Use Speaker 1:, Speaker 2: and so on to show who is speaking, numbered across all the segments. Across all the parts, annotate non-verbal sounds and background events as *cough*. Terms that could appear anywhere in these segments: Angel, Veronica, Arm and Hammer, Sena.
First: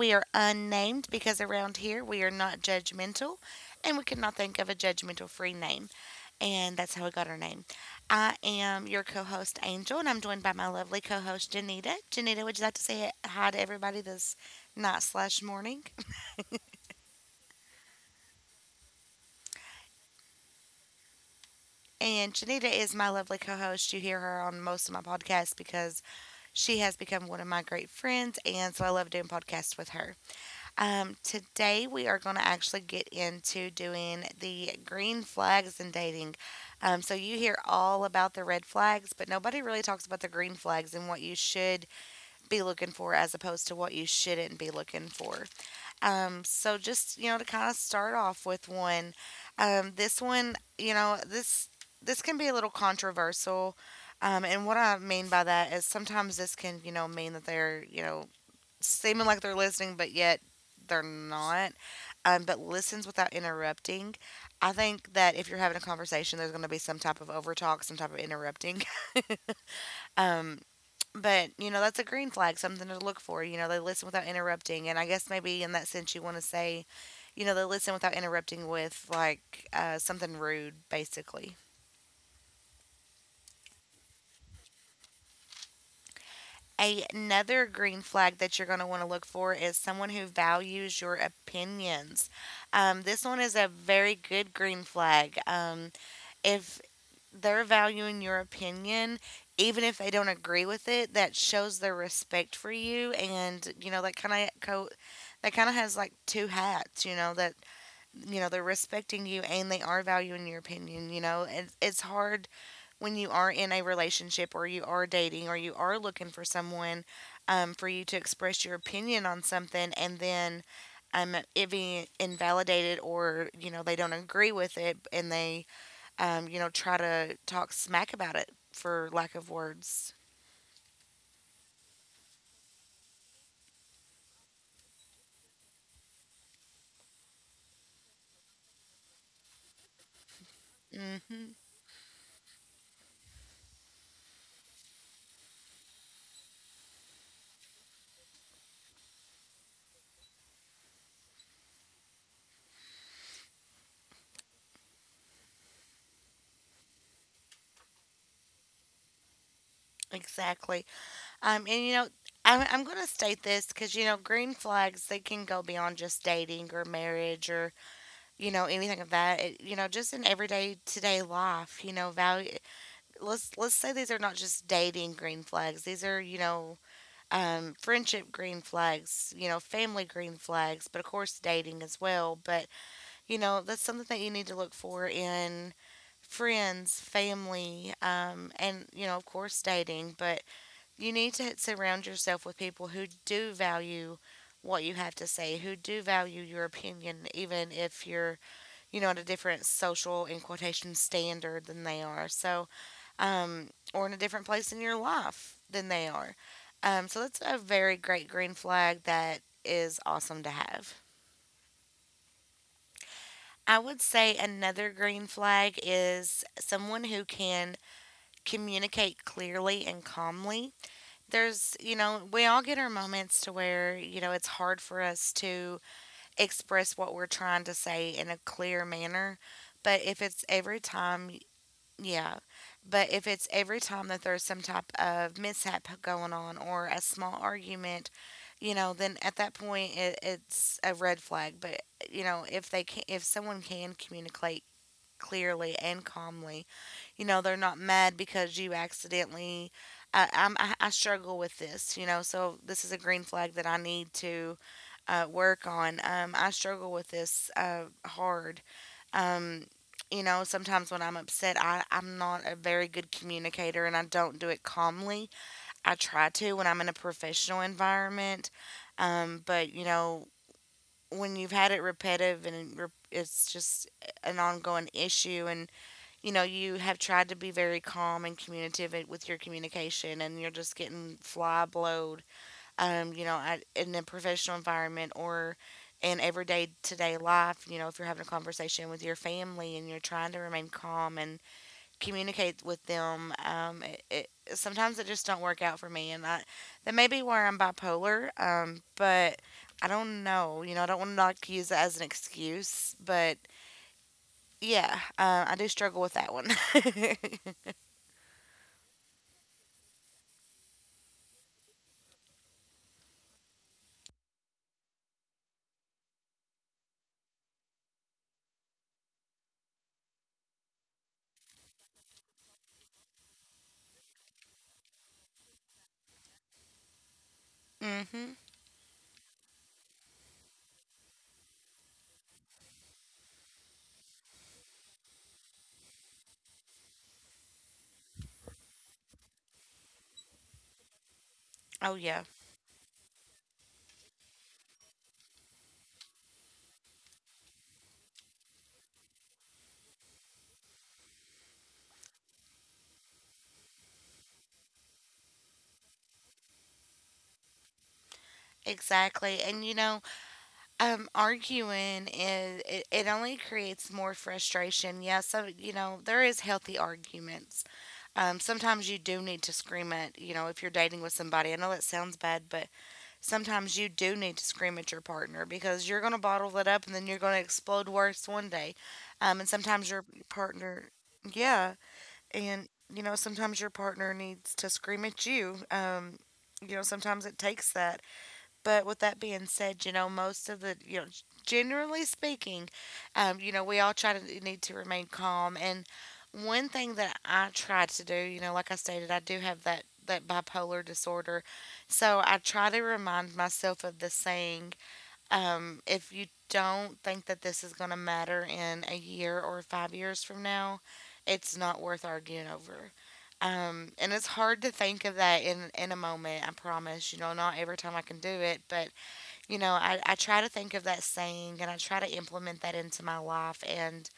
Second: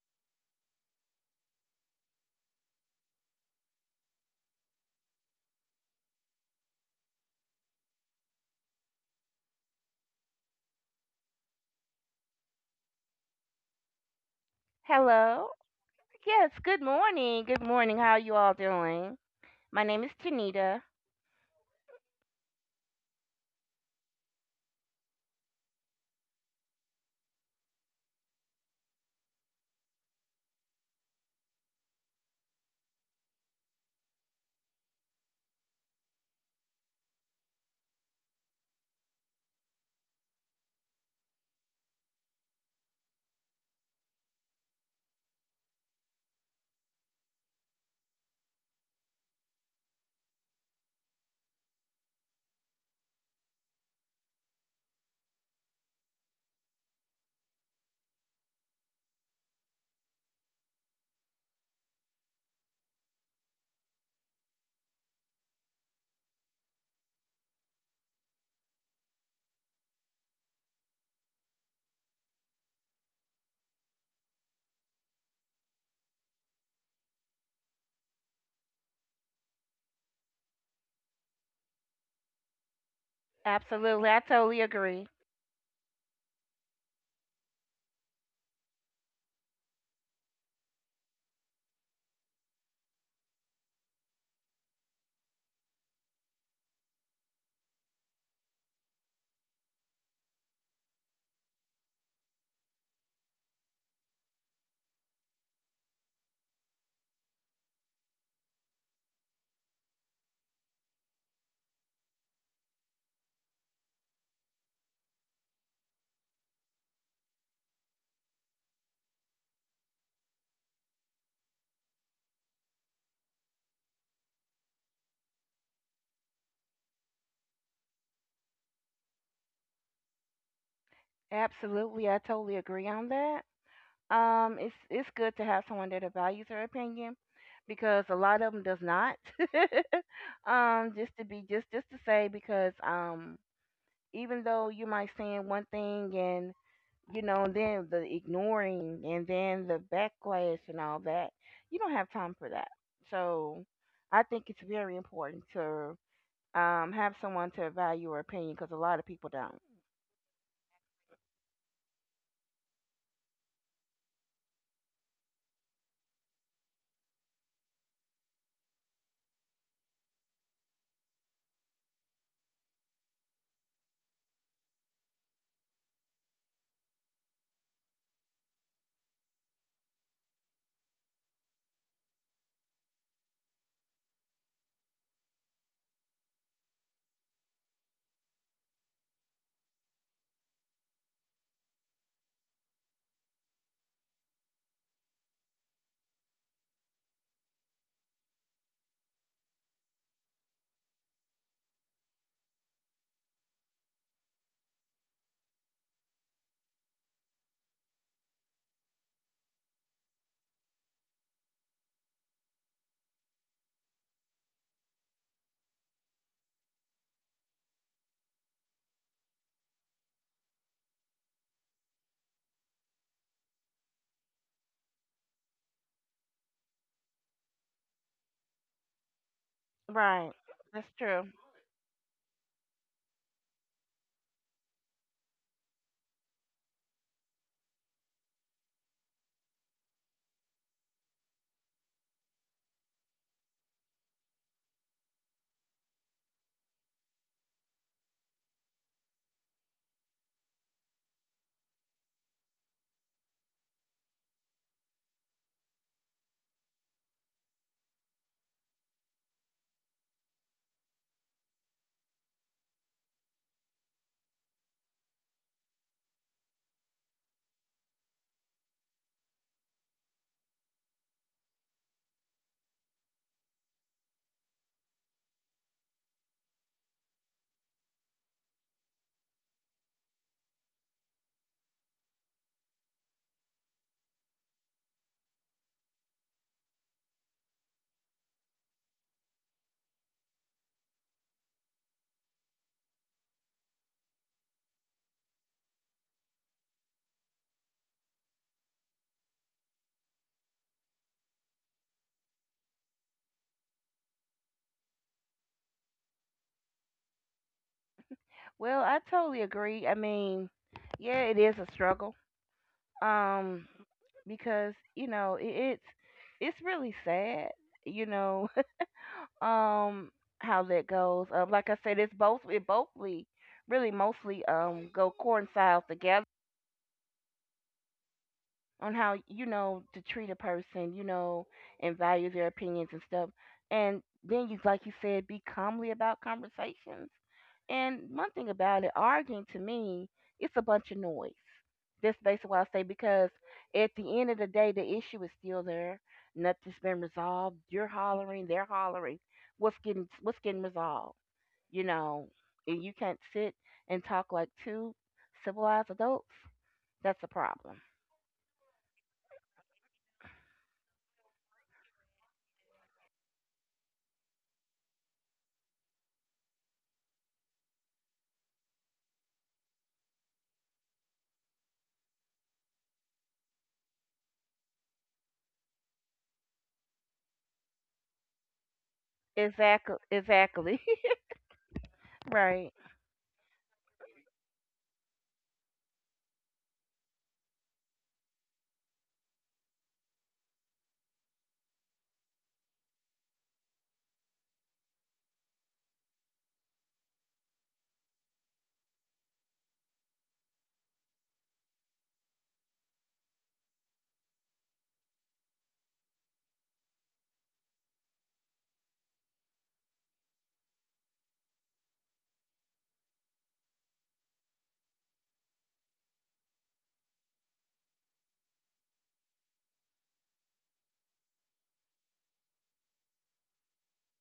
Speaker 1: We are unnamed because around here we are not judgmental and we could not think of a judgmental free name. And that's how we got our name. I am your co host, Angel, and I'm joined by my lovely co host, Janita. Janita, would you like to say hi to everybody this night slash
Speaker 2: Hello.
Speaker 1: morning? *laughs*
Speaker 2: Yes, good morning. Good morning. How you all doing? My name is Tanita.
Speaker 1: And Janita is my lovely co host. You hear her on most of my podcasts because she has become one of my great friends. And so I love doing podcasts with her. Today we are going to actually get into doing the green flags in dating. So you hear all about the red flags, but nobody really talks about the green flags and what you should be looking for as opposed to what you shouldn't be looking for. So just, you know, to kind of start off with one, this one, you know, this can be a little controversial. And what I mean by that is sometimes this can, you know, mean that they're, you know, seeming like they're listening, but yet they're not. But listens without interrupting. I think that if you're having a conversation, there's going to be some type of overtalk, some type of interrupting. *laughs* Um, but you know that's a green flag, something to look for. You know they listen without interrupting, and I guess maybe in that sense you want to say, you know they listen without interrupting with like something rude, basically.
Speaker 2: Absolutely. I totally agree.
Speaker 1: Another green flag that you're going to want to look for is someone who values your opinions. This one is a very good green flag. If they're valuing your opinion, even if they don't agree with it, that shows their respect for you, and you know that kind of that kind of has like two hats. You know that, you know, they're respecting you and they are valuing your opinion. You know, it's hard when you are in a relationship or you are dating or you are looking for someone, for you to express your opinion on something, and then it being invalidated, or you know they don't agree with it, and they, you know, try to talk smack about it for lack of words.
Speaker 2: Absolutely. I totally agree on that. It's good to have someone that values their opinion because a lot of them does not. *laughs* Just to be
Speaker 1: Hmm.
Speaker 2: just to say because Even though you might saying one thing and then the ignoring and then the backlash and all that. You don't have time for that. So I think it's very important to have someone to value your opinion because a lot of people don't.
Speaker 1: Exactly. And you know, I'm going to state this because, you know, green flags, they can go beyond just dating or marriage or, you know, anything of that. It, you know, just in everyday today life, you know, value. Let's say these are not just dating green flags. These are, you know, friendship green flags, you know, family green flags, but of course dating as well. But, you know, that's something that you need to look for in friends, family, and, you know, of course dating. But, you need to surround yourself with people who do value what you have to say, who do value your opinion, even if you're, you know, at a different social, in quotation, standard than they are. So, or in a different place in your life than they are. So that's a very great green flag that is awesome to have. I would say another green flag is someone who can communicate clearly and calmly. There's, you know, we all get our moments to where, you know, it's hard for us to express what we're trying to say in a clear manner. But if
Speaker 2: Right.
Speaker 1: it's every
Speaker 2: That's true.
Speaker 1: time, yeah. But if it's every time that there's some type of mishap going on or a small argument, you know, then at that point it's a red flag. But you know, if someone can communicate clearly and calmly, you know, they're not mad because you accidentally. I struggle with this, you know, so this is a green flag that I need to work on. I struggle with this hard. Um, you know, sometimes when I'm upset, I'm not a very good communicator and I don't do it calmly. I try to when I'm in a professional environment. But, you know, when you've had it repetitive it's just an ongoing issue, and you know, you have tried to be very calm and communicative with your communication, and you're just getting fly blowed, you know, in a professional environment or in everyday to day life. You know, if you're having a conversation with your family and you're trying to remain calm and communicate with them, it sometimes it just don't work out for me, that may be where I'm bipolar, but I don't know. You know, I don't want to like use that as an excuse, but yeah, I do struggle with that one. *laughs*
Speaker 2: Well, I totally agree. I mean, yeah, it is a struggle. Um, because you know, it's really sad. You know. um how that goes. Like I said, it's both it bothly really mostly go coincides together
Speaker 1: Mm-hmm.
Speaker 2: on how you know to treat a person, you know, and value their opinions and stuff. And then you like you said, be calmly about conversations. And one thing about it, arguing to me, it's a bunch of noise.
Speaker 1: Oh
Speaker 2: That's
Speaker 1: yeah,
Speaker 2: basically what I say because at the end of the day the issue is still there. Nothing's been resolved. You're hollering, they're hollering. What's getting resolved? You know, and you can't sit and talk like two civilized adults, that's a problem.
Speaker 1: exactly. And you know, arguing is, it only creates more frustration. Yeah, so you know there is healthy arguments. Sometimes you do need to scream at, you know, if you're dating with somebody. I know that sounds bad, but sometimes you do need to scream at your partner because you're gonna bottle it up and then you're gonna explode worse one day. And sometimes
Speaker 2: Exactly,
Speaker 1: your
Speaker 2: exactly.
Speaker 1: partner, yeah,
Speaker 2: *laughs*
Speaker 1: and
Speaker 2: Right.
Speaker 1: you know sometimes your partner needs to scream at you. You know sometimes it takes that. But with that being said, you know, most of the, you know, generally speaking, you know, we all try to need to remain calm. And one thing that I try to do, you know, like I stated, I do have that bipolar disorder, so I try to remind myself of the saying, if you don't think that this is going to matter in a year or 5 years from now, it's not worth arguing over. And it's hard to think of that in a moment, I promise. You know, not every time I can do it, but, you know, I try to think of that saying and I try to implement that into my life. And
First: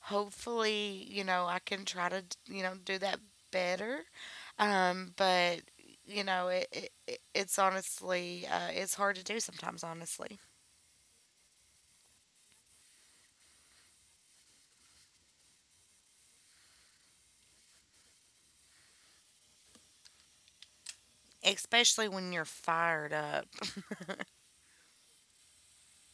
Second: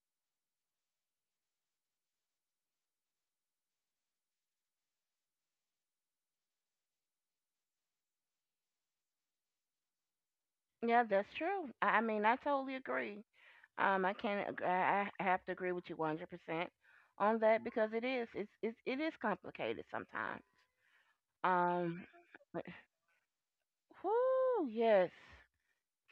Speaker 1: hopefully, you know, I can try to, you know, do that better. But, you know, it's honestly, it's hard to do sometimes, honestly.
Speaker 2: Yeah, that's true. I mean, I totally agree. I can't. I have to agree with you 100% on that because it is. It's. It's. It is complicated sometimes. Um.
Speaker 1: Especially when you're fired up.
Speaker 2: Whoo. Yes.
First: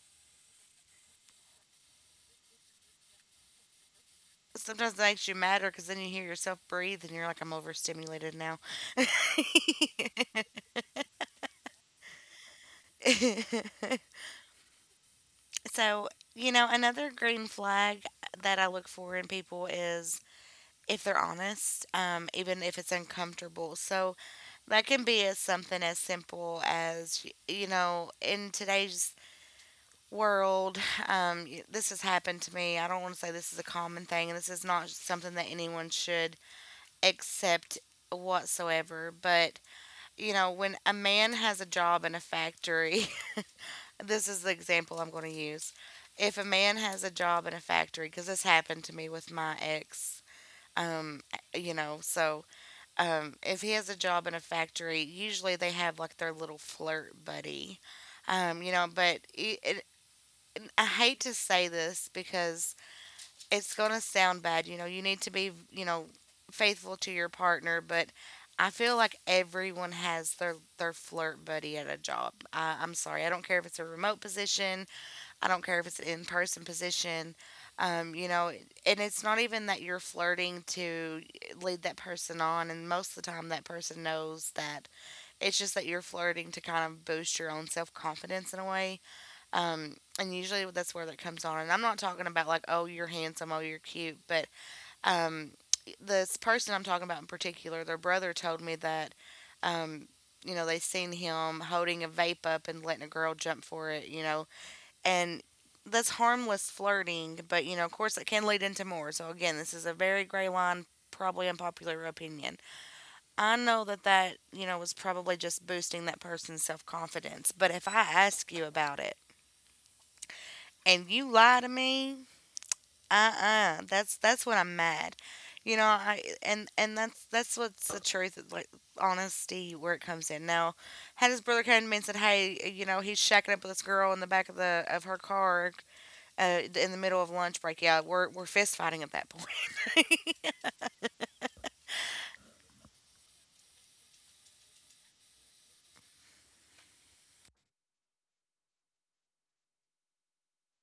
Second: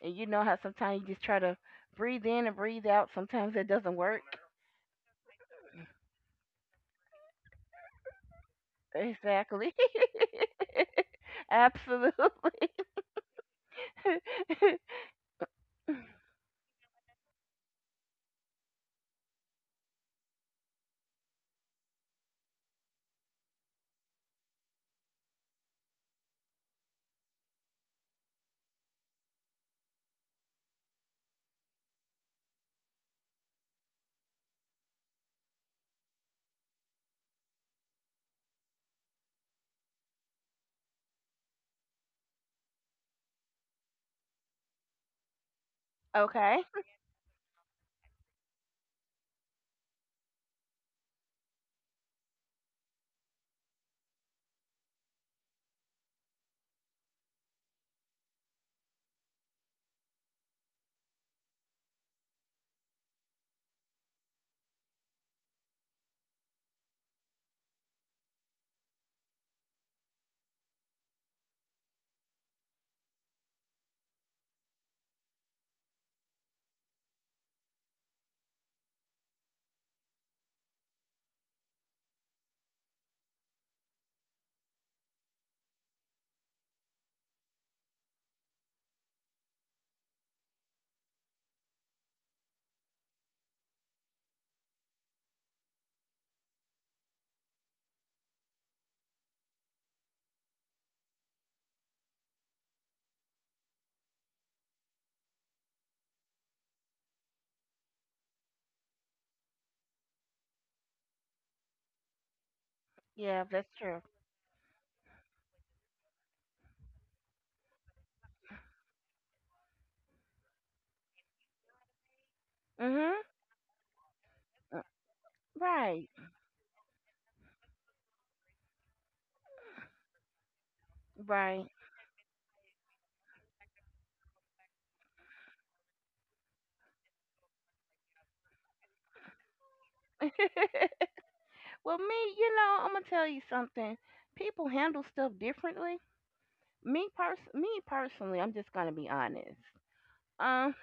Speaker 2: And you know how sometimes you just try to breathe in and breathe out. Sometimes it doesn't work.
Speaker 1: Sometimes it makes you madder because then you hear yourself breathe and you're like, I'm overstimulated now.
Speaker 2: Exactly. *laughs* Absolutely.
Speaker 1: *laughs*
Speaker 2: *laughs*
Speaker 1: So, you know, another green flag that I look for in people is if they're honest, even if it's uncomfortable. So that can be as something as simple as, you know, in today's world, *sighs* this has happened to me. I don't want to say this is a common thing, and this is not something that anyone should accept whatsoever. But, you know, when a man has a job in a factory, *laughs* this is the example I'm going to use. If a
Speaker 2: Okay.
Speaker 1: man has a job in a factory, because this happened to me with my ex, um, you know, so if he has a job in a factory, usually they have like their little flirt buddy. You know, but I hate to say this because it's going to sound bad. You know, you need to be, you know, faithful to your partner, but I feel like everyone has their flirt buddy at a job. I'm sorry. I don't care if it's a remote position. I don't care if it's an in-person position. You know, and it's not even that you're flirting to lead that person on, and most of the time that person knows that. It's just that you're flirting to kind of boost your own self-confidence in a way. And usually that's where that comes on. And I'm not talking about like, oh, you're handsome, oh, you're cute, but um, this person I'm talking about in particular, their brother told me that, um, you know, they seen him holding a vape up and letting a girl jump for it, you know, and that's harmless flirting, but you know, of course, it can lead into more. So again, this is a very gray line. Probably unpopular opinion.
Speaker 2: Yeah,
Speaker 1: I
Speaker 2: that's
Speaker 1: know
Speaker 2: true.
Speaker 1: that you know, was probably just boosting that person's self confidence. But if I ask you about it, and you lie to me,
Speaker 2: Mhm.
Speaker 1: uh-uh. That's when I'm
Speaker 2: Uh,
Speaker 1: mad. You know,
Speaker 2: Right.
Speaker 1: I and that's what's the truth, like honesty where it comes in. Now, had his brother
Speaker 2: Right.
Speaker 1: come to me and said, "Hey, you know, he's shacking up with this girl in the back of her car." In the middle of lunch break, yeah, we're fist fighting at that point. *laughs*
Speaker 2: *laughs* Well, me, you know, I'm gonna tell you something. People handle stuff differently. Me personally, I'm just gonna be honest. Um,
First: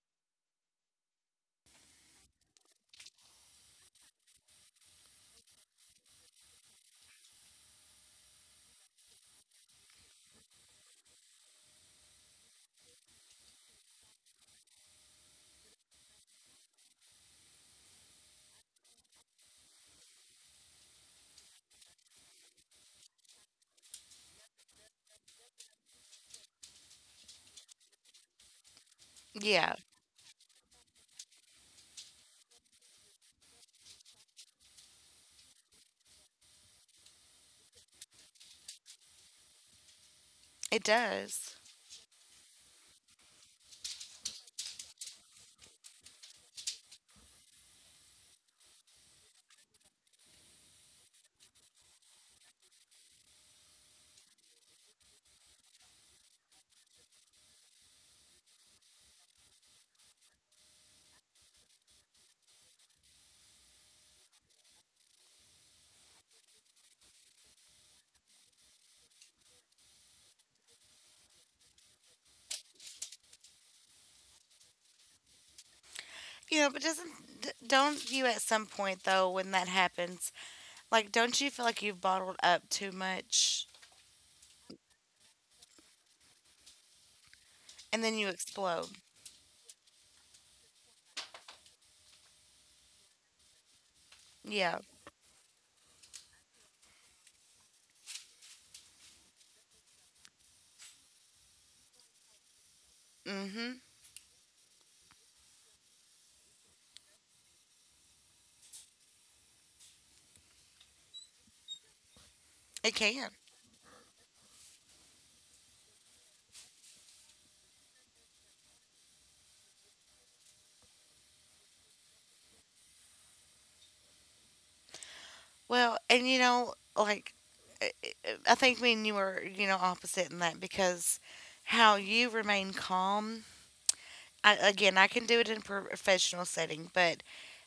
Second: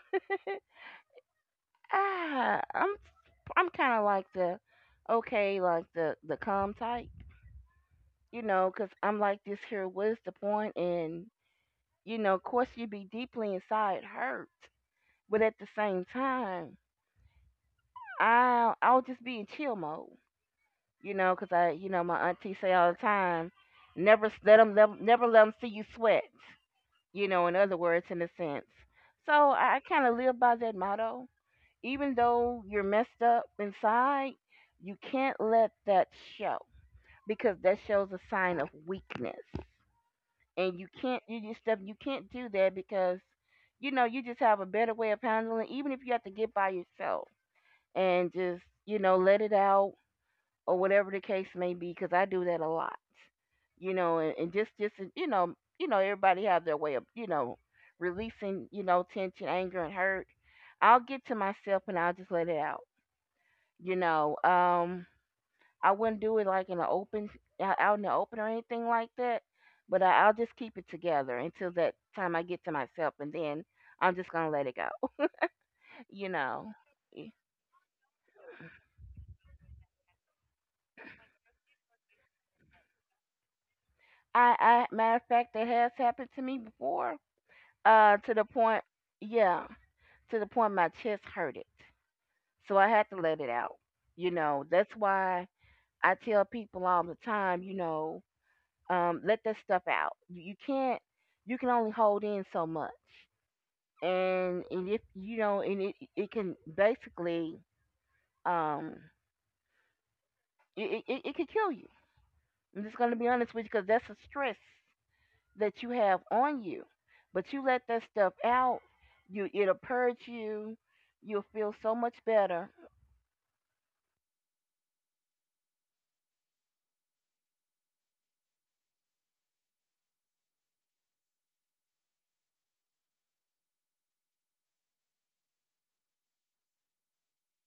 Speaker 2: ah, I'm I'm kind of like the okay, like the calm type, you know, 'cause I'm like this here. What is the point in? You know, of course, you'd be deeply inside hurt, but at the same time, I'll just be in chill mode. You know, 'cause I, you know, my auntie say all the time, never s- let them, never let them see you sweat. You know, in other words, in a sense. So
Speaker 1: Yeah,
Speaker 2: I kind of live by that motto. Even though you're messed up inside, you can't let that show because that shows a sign of weakness. And
Speaker 1: it
Speaker 2: you can't do your
Speaker 1: does.
Speaker 2: stuff. You can't do that because you know you just have a better way of handling. Even if you have to get by yourself and just you know let it out or whatever the case may be, because I do that a lot. You know, and just you know everybody have their way of releasing tension, anger, and hurt. I'll get to myself and I'll just let it out. You know. I wouldn't do it like in the open out in the open or anything like that. But I, I'll just keep it together until that time I get to myself, and then I'm just gonna let it go. You
Speaker 1: You know,
Speaker 2: know,
Speaker 1: but doesn't don't you at some point, though, when that happens, like, don't you feel like you've bottled up too much
Speaker 2: I matter of fact, that has happened to me before.
Speaker 1: and
Speaker 2: Uh,
Speaker 1: then you
Speaker 2: to the point,
Speaker 1: explode?
Speaker 2: yeah, to the point my chest hurted, so I had to let it out. You know,
Speaker 1: Yeah.
Speaker 2: that's why I tell people all the time, you know, let that stuff out. You can't, you can only hold in so much.
Speaker 1: Mm-hmm.
Speaker 2: And if you know and it can basically um it can kill you. I'm
Speaker 1: It
Speaker 2: just going to be
Speaker 1: can.
Speaker 2: honest with you because that's a stress that you have on you. But you let that stuff out, you it'll purge you, you'll feel so much better.
Speaker 1: Well, and, you know, like, I think me and you are, you know, opposite in that, because how you remain calm. I, again, I can do it in a professional setting, but,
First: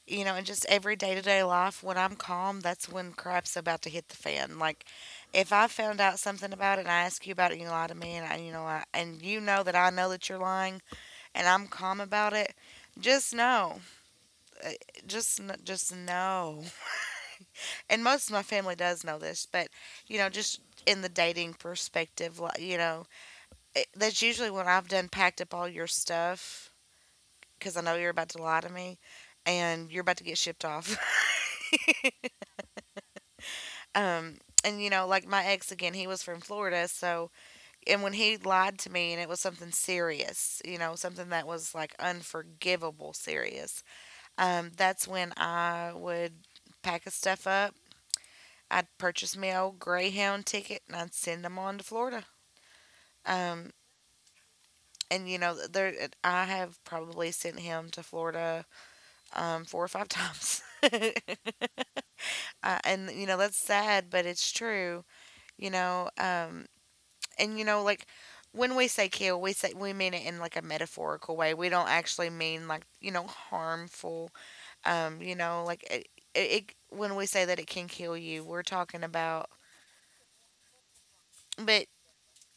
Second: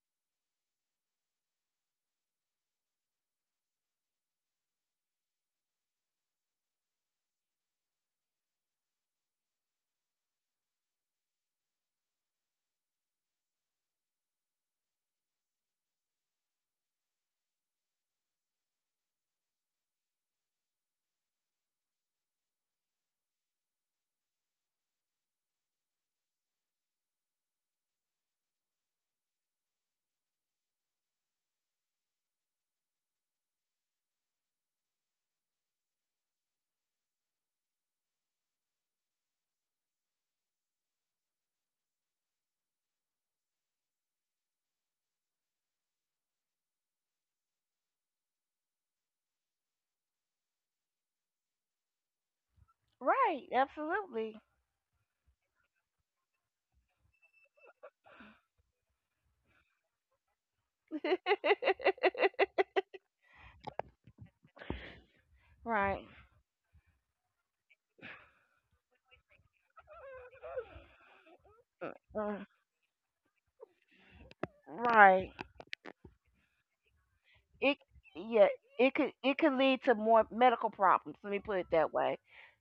Speaker 1: you know, in just every day to day life, when I'm calm, that's when crap's about to hit the fan. Like, if I found out something about it and I ask you about it and you lie to me and I, you know, I, and you know that I know that you're lying and I'm calm about it, just know, uh, just, just know. And most of my family does know this, but, you know, just in the dating perspective, like, you know, it, that's usually when I've done packed up all your stuff, because I know you're about to lie to me, and you're about to get shipped off. *laughs* um, and you know, like, my ex again, he was from Florida. So, and when he lied to me, and it was something serious, you know, something that was like unforgivable serious. That's when I would pack his stuff up. I'd purchase me a old Greyhound ticket and I'd send him on to Florida.
Speaker 2: Right,
Speaker 1: Um,
Speaker 2: absolutely.
Speaker 1: and you know, there I have probably sent him to Florida four or five *laughs* times. *laughs* And you know, that's sad, but it's true.
Speaker 2: *laughs*
Speaker 1: You
Speaker 2: Right.
Speaker 1: know, and you know, like, when we say kill, we mean it in like a metaphorical way. We don't actually
Speaker 2: Uh,
Speaker 1: mean, like, you know, harmful.
Speaker 2: right
Speaker 1: You know, like, it, when we say that it
Speaker 2: it
Speaker 1: can kill
Speaker 2: Yeah,
Speaker 1: you, we're
Speaker 2: it
Speaker 1: talking
Speaker 2: could, it could
Speaker 1: about.
Speaker 2: lead to more medical problems, let me put it
Speaker 1: But,
Speaker 2: that way.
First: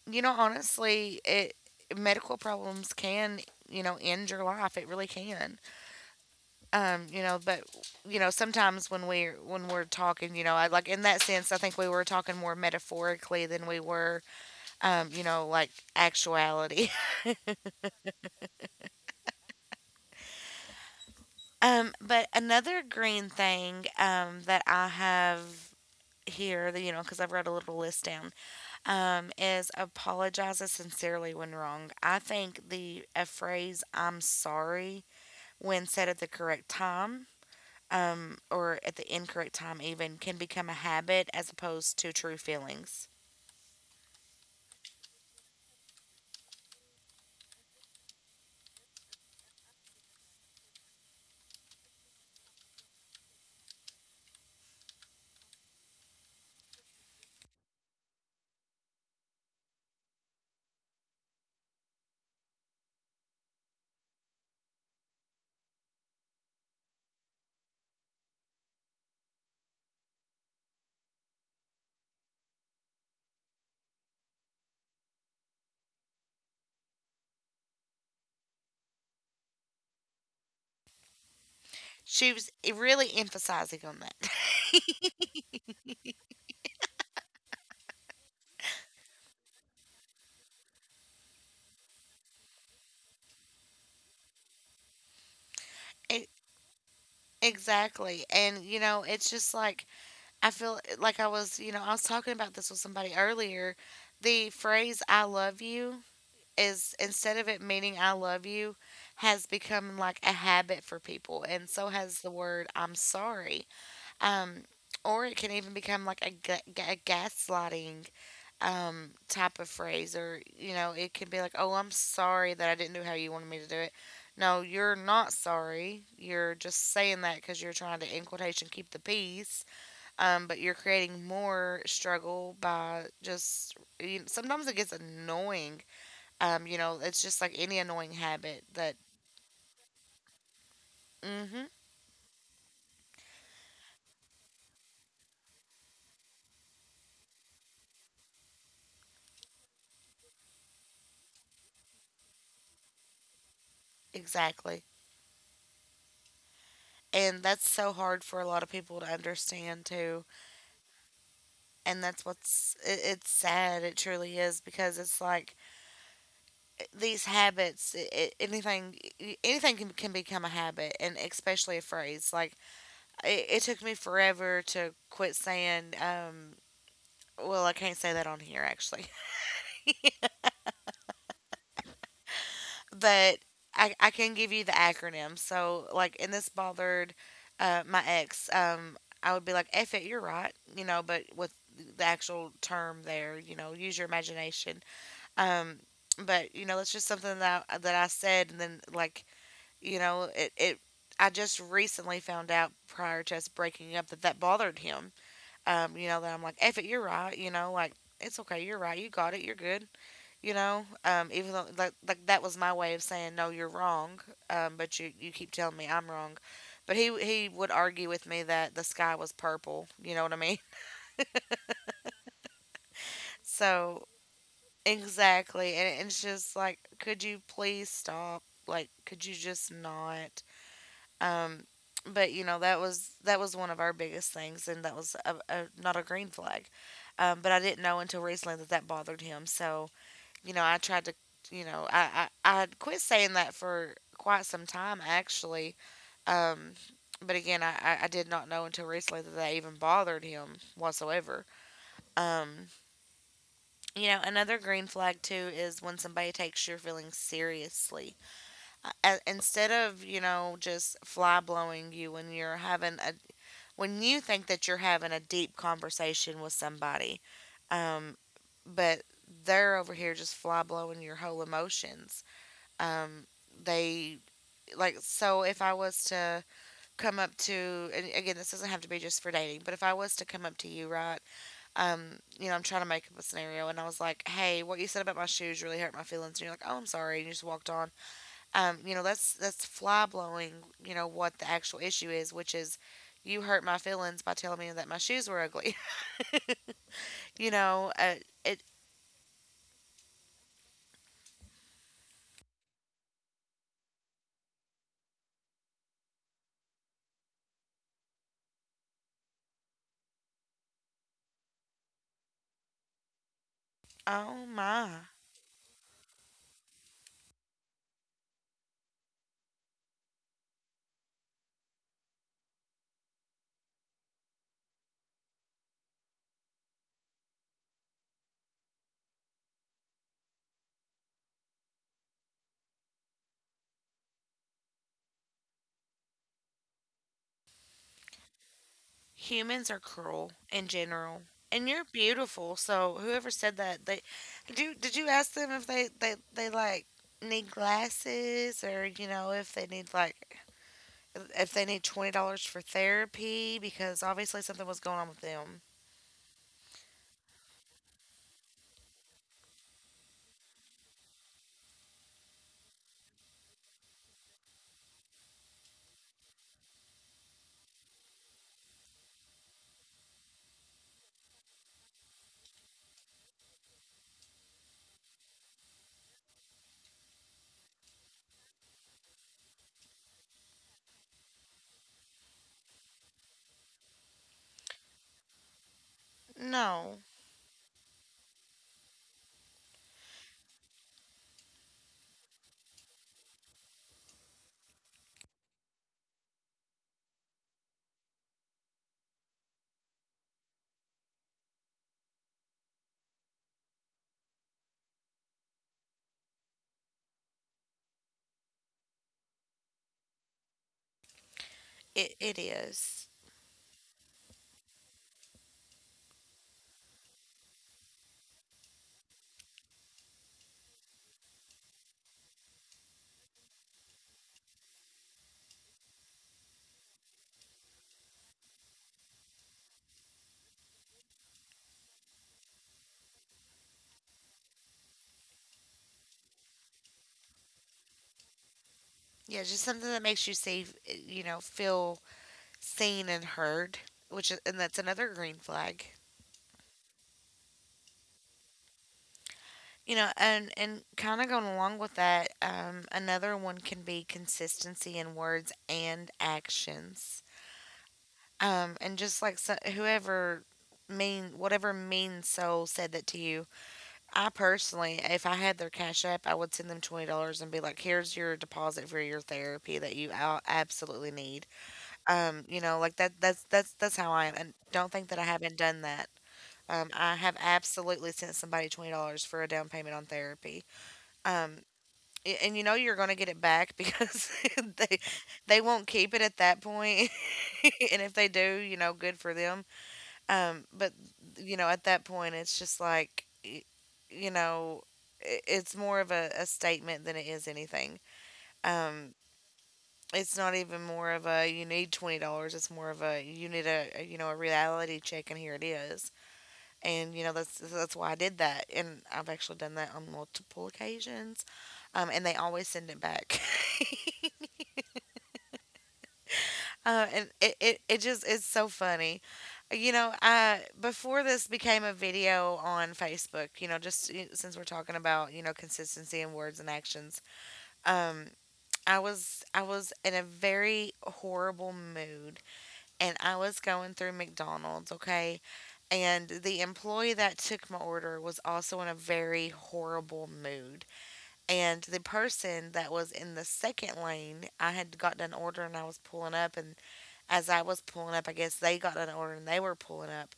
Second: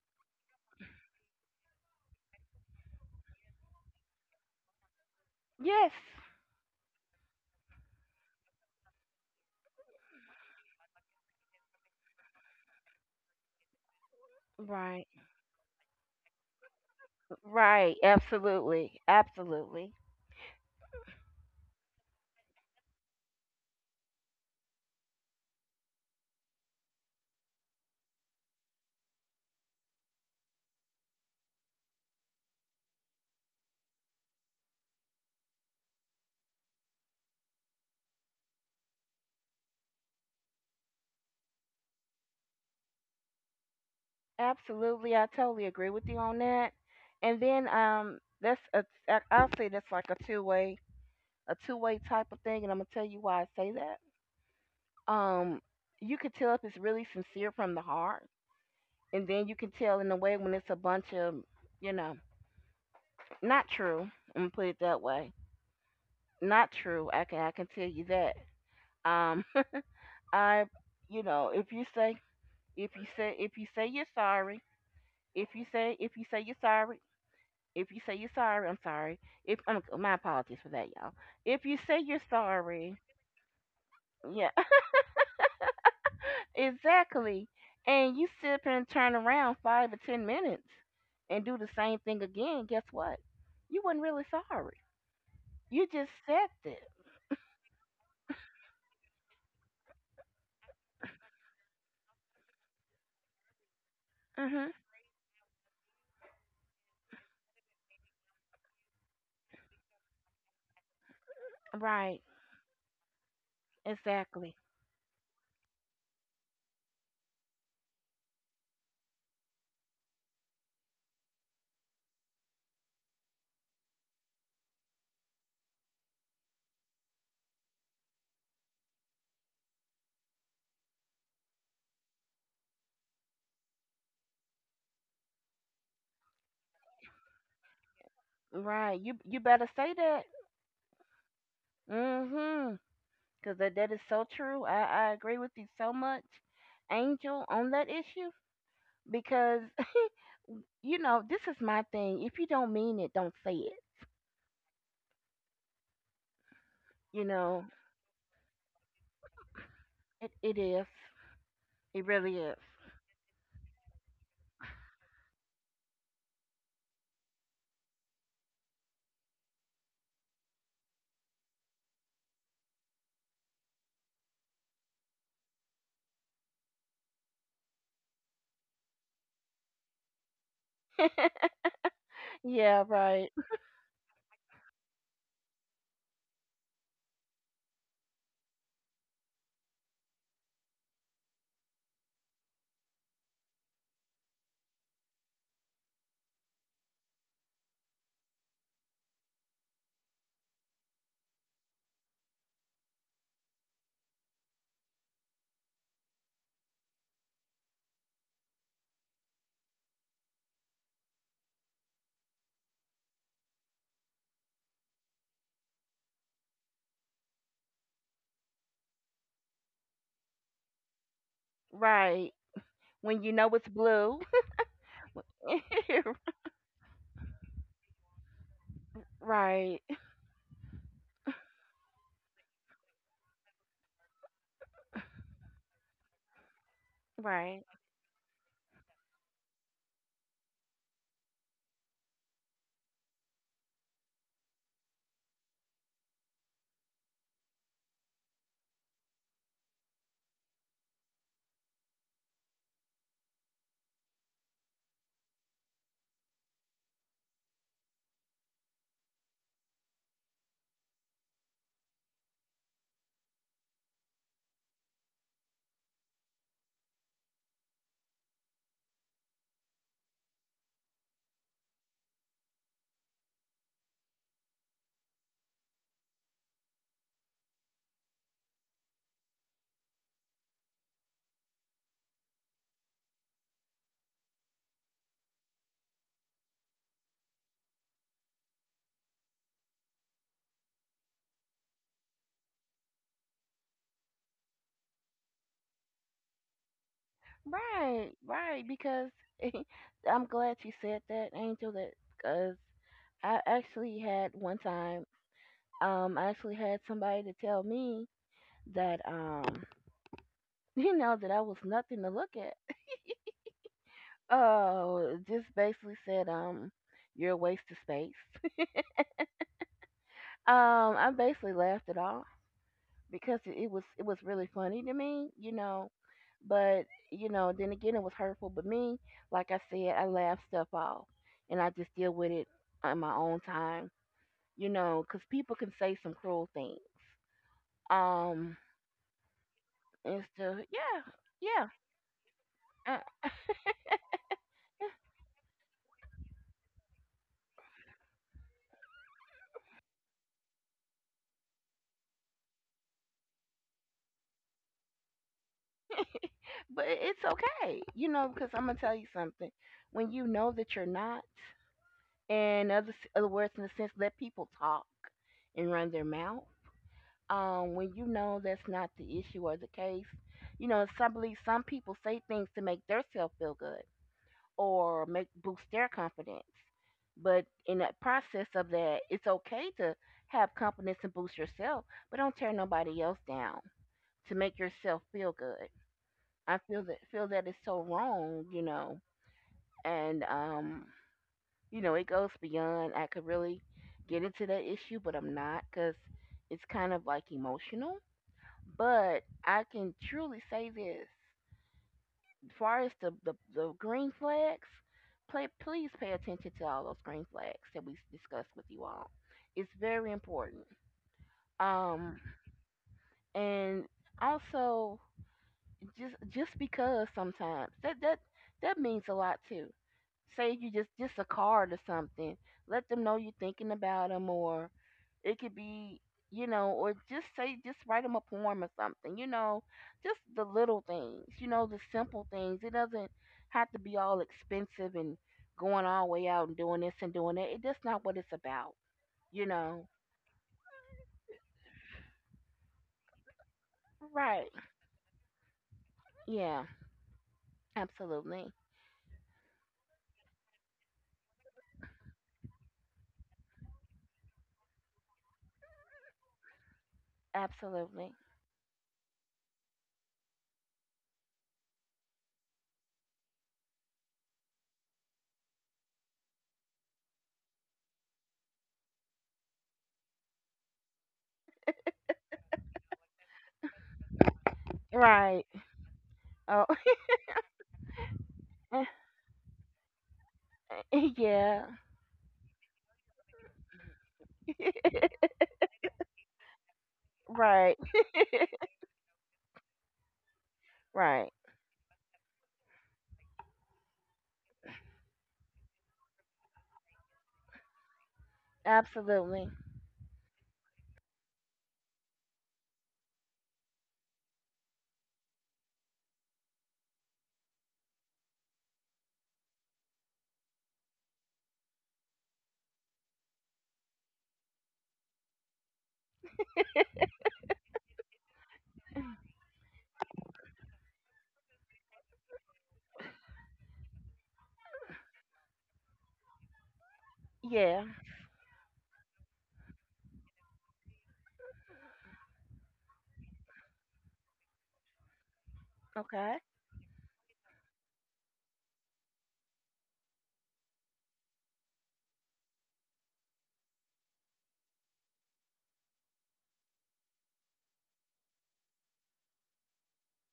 Speaker 1: you know, honestly, it medical problems can, you know, end your life. It really can.
Speaker 2: Yes.
Speaker 1: You know, but, you know, sometimes when we when we're talking, you know, I, like, in that sense, I think we were talking more metaphorically than we were,
Speaker 2: Right.
Speaker 1: you know, like, actuality.
Speaker 2: Right, absolutely. Absolutely.
Speaker 1: *laughs* But another green thing, that I have here, that, you know, because I've wrote a little list down, is apologizes sincerely when wrong. I think the a phrase "I'm sorry," when said at the correct time, or at the incorrect time, even, can become a habit as opposed to true feelings.
Speaker 2: Absolutely. I totally agree with you on that. And then that's a, I'll say that's like a two-way, a two-way type of thing and I'm going to tell you why I say that. Um you can tell if it's really sincere from the heart, and then you can tell in a way when it's a bunch of, you know, not true. I'm going to put it that way. Not true. I can tell you that. Um *laughs* I You know, if you say you're sorry. If you say you're sorry, if you say you're sorry, I'm sorry. If, my apologies for that, y'all. If you say you're
Speaker 1: She was
Speaker 2: sorry,
Speaker 1: really emphasizing on that. *laughs*
Speaker 2: yeah. *laughs* Exactly. And you sit up and turn around 5 or 10 minutes and do the same thing again. Guess what? You wasn't really sorry. You just
Speaker 1: E-
Speaker 2: said it.
Speaker 1: exactly. And, you know, it's just like, I feel, like, I was, you know, I was talking about this with somebody earlier. The
Speaker 2: Mhm.
Speaker 1: phrase "I love you" is, instead of it meaning "I love you," has become like a habit for people. And so has
Speaker 2: Right.
Speaker 1: the word "I'm sorry."
Speaker 2: Exactly.
Speaker 1: Um, or it can even become like a, gaslighting, type of phrase. Or, you know, it can be like, "Oh, I'm sorry that I didn't do how you wanted me to do it." No, you're not sorry, you're just saying that because you're trying to, in quotation, keep the peace. But you're creating more struggle by just, you know, sometimes it gets annoying. You know, it's just like any annoying habit that—
Speaker 2: Right. You better say that.
Speaker 1: mm-hmm,
Speaker 2: Mhm. Cause that is so true. I agree with you so much, Angel, on that issue because, you know, this is my thing. If you don't mean it, don't say it.
Speaker 1: exactly,
Speaker 2: You
Speaker 1: and that's
Speaker 2: know,
Speaker 1: so hard for a lot of people to understand, too.
Speaker 2: it is.
Speaker 1: And
Speaker 2: It
Speaker 1: that's
Speaker 2: really is.
Speaker 1: what's, it's sad, it truly is, because it's like, these habits, I anything can become a habit. And especially a phrase like, it took me forever to quit saying, well, I can't say that on here, actually.
Speaker 2: *laughs* Yeah,
Speaker 1: *laughs*
Speaker 2: right.
Speaker 1: But I can give you the acronym, so, like, and this bothered, my ex, I would be like, "F it, you're right," you know, but with the actual term there, you know, use your imagination. um but you know that's just something that that I said, and then, like— you know, it I just recently found out prior to us breaking up that that bothered him. You know, that I'm like, "F it, you're right." You know, like, it's okay, you're right, you got it, you're good. You know, even though, like, that was my way of saying, "No, you're wrong." But you keep telling me I'm wrong. But he would argue with me that the sky was purple. You know what I mean? *laughs*
Speaker 2: Right. When you know it's
Speaker 1: So,
Speaker 2: blue.
Speaker 1: exactly. And it's
Speaker 2: *laughs*
Speaker 1: just like, could you please stop? Like, could you just
Speaker 2: Right.
Speaker 1: not? Um, but, you know, that was one of our biggest things, and that was not a green flag. But I
Speaker 2: Right.
Speaker 1: didn't know until recently that that bothered him. So, you know, I tried to, you know, I had quit saying that for quite some time, actually. Um, but again, I did not know until recently that that even bothered him whatsoever. Um, you know, another green flag, too, is when somebody takes your feelings seriously. Instead of, you know, just fly blowing you when you're having a— when you think that you're having a deep conversation with somebody, um, but they're over here just fly blowing your whole emotions. Um, they, like, so if I was to come up to— and again, this doesn't have to be just for dating— but if I was to come up to you, right? You know, I'm trying to make up a scenario, and I was like, "Hey, what you said about my shoes really hurt my feelings," and you're like, "Oh, I'm sorry," and you just walked on. You know, that's fly blowing, you know, what the actual issue is, which is, you hurt my feelings by telling me that my shoes were ugly. *laughs* You know,
Speaker 2: Right.
Speaker 1: it
Speaker 2: Right. Because *laughs* I'm glad you said that, Angel, that because I actually had one time, I actually had somebody to tell me that, *laughs* you know, that I was nothing to look at.
Speaker 1: oh my.
Speaker 2: Oh, just basically said, you're a waste of space. *laughs* Um, I basically laughed it off because it was really funny to me, you know. But you know, then again, it was hurtful. But me, like I said, I laugh stuff off, and I just deal with it on my own time, you know, because people can say some cruel things. Um,
Speaker 1: Humans are cruel
Speaker 2: it's
Speaker 1: in
Speaker 2: the Yeah,
Speaker 1: general. And
Speaker 2: yeah.
Speaker 1: you're beautiful, so
Speaker 2: Uh,
Speaker 1: whoever said that, they—
Speaker 2: yeah,
Speaker 1: did you ask them if they like need glasses, or, you know, if they need, like, if they need $20 dollars for therapy, because obviously something was going on with them.
Speaker 2: but it's okay, you know, because I'm gonna tell you something. When you know that you're not. And other, other words in the sense, let people talk and run their mouth. When you know that's not the issue or the case, you know some people say things to make themselves feel good or make boost their confidence. But in that process of that, it's okay to have confidence and boost yourself, but don't tear nobody else down to make yourself feel good. I feel
Speaker 1: No,
Speaker 2: that Feel that is so wrong, you know. And You know, it goes beyond. I could really get into that issue, but I'm not, because it's kind of like emotional. But I can truly say this: as far as the green flags, please pay attention to all those green flags that we discussed with you all. It's very important.
Speaker 1: it,
Speaker 2: Um,
Speaker 1: it is.
Speaker 2: and also just because sometimes that means a lot too. Say you, just a card or something, let them know you're thinking about them, or it could be, you know, or just say, just write them a poem or something, you know. Just the little things, you know, the simple things. It doesn't have to be all expensive and going all the way out and doing this and doing that, it, that's not what it's about.
Speaker 1: Yeah,
Speaker 2: You
Speaker 1: just something
Speaker 2: know.
Speaker 1: that makes you say, you know, feel seen and heard, which is—
Speaker 2: Right,
Speaker 1: and that's another green flag.
Speaker 2: yeah, absolutely,
Speaker 1: You know, and kind of going along with that, another one can be consistency in words and actions.
Speaker 2: absolutely.
Speaker 1: And just like, so, whoever mean whatever mean soul said that to you, I personally, if I had their Cash App, I would send them $20 and be like, "Here's your deposit for your therapy that you out absolutely need." You know, like that's how I am, and don't think that I
Speaker 2: Right.
Speaker 1: haven't done that.
Speaker 2: Oh.
Speaker 1: I have absolutely sent somebody twenty
Speaker 2: *laughs*
Speaker 1: dollars for a down payment on therapy. Um,
Speaker 2: Yeah.
Speaker 1: and you know you're going to get it back, because *laughs* they they won't keep it at that point. *laughs*
Speaker 2: Right,
Speaker 1: And if they do, you know, good for them. But,
Speaker 2: right,
Speaker 1: you know, at that point, it's just like, you know, it's more of a, statement than it is anything. Um,
Speaker 2: absolutely.
Speaker 1: it's not even more of a, you need $20. It's more of a, you need a, you know, a reality check, and here it is. And you know that's why I did that, and I've actually done that on multiple occasions, and they always send it back. *laughs* And it just is so funny. You know, I before this became a video on Facebook, you know, just since we're talking about, you know, consistency in words and actions,
Speaker 2: Yeah.
Speaker 1: um, I was in a very horrible mood, and I was going through McDonald's, okay? And
Speaker 2: Okay.
Speaker 1: the employee that took my order was also in a very horrible mood. And the person that was in the second lane, I had gotten an order and I was pulling up. And as I was pulling up, I guess they got an order and they were pulling up.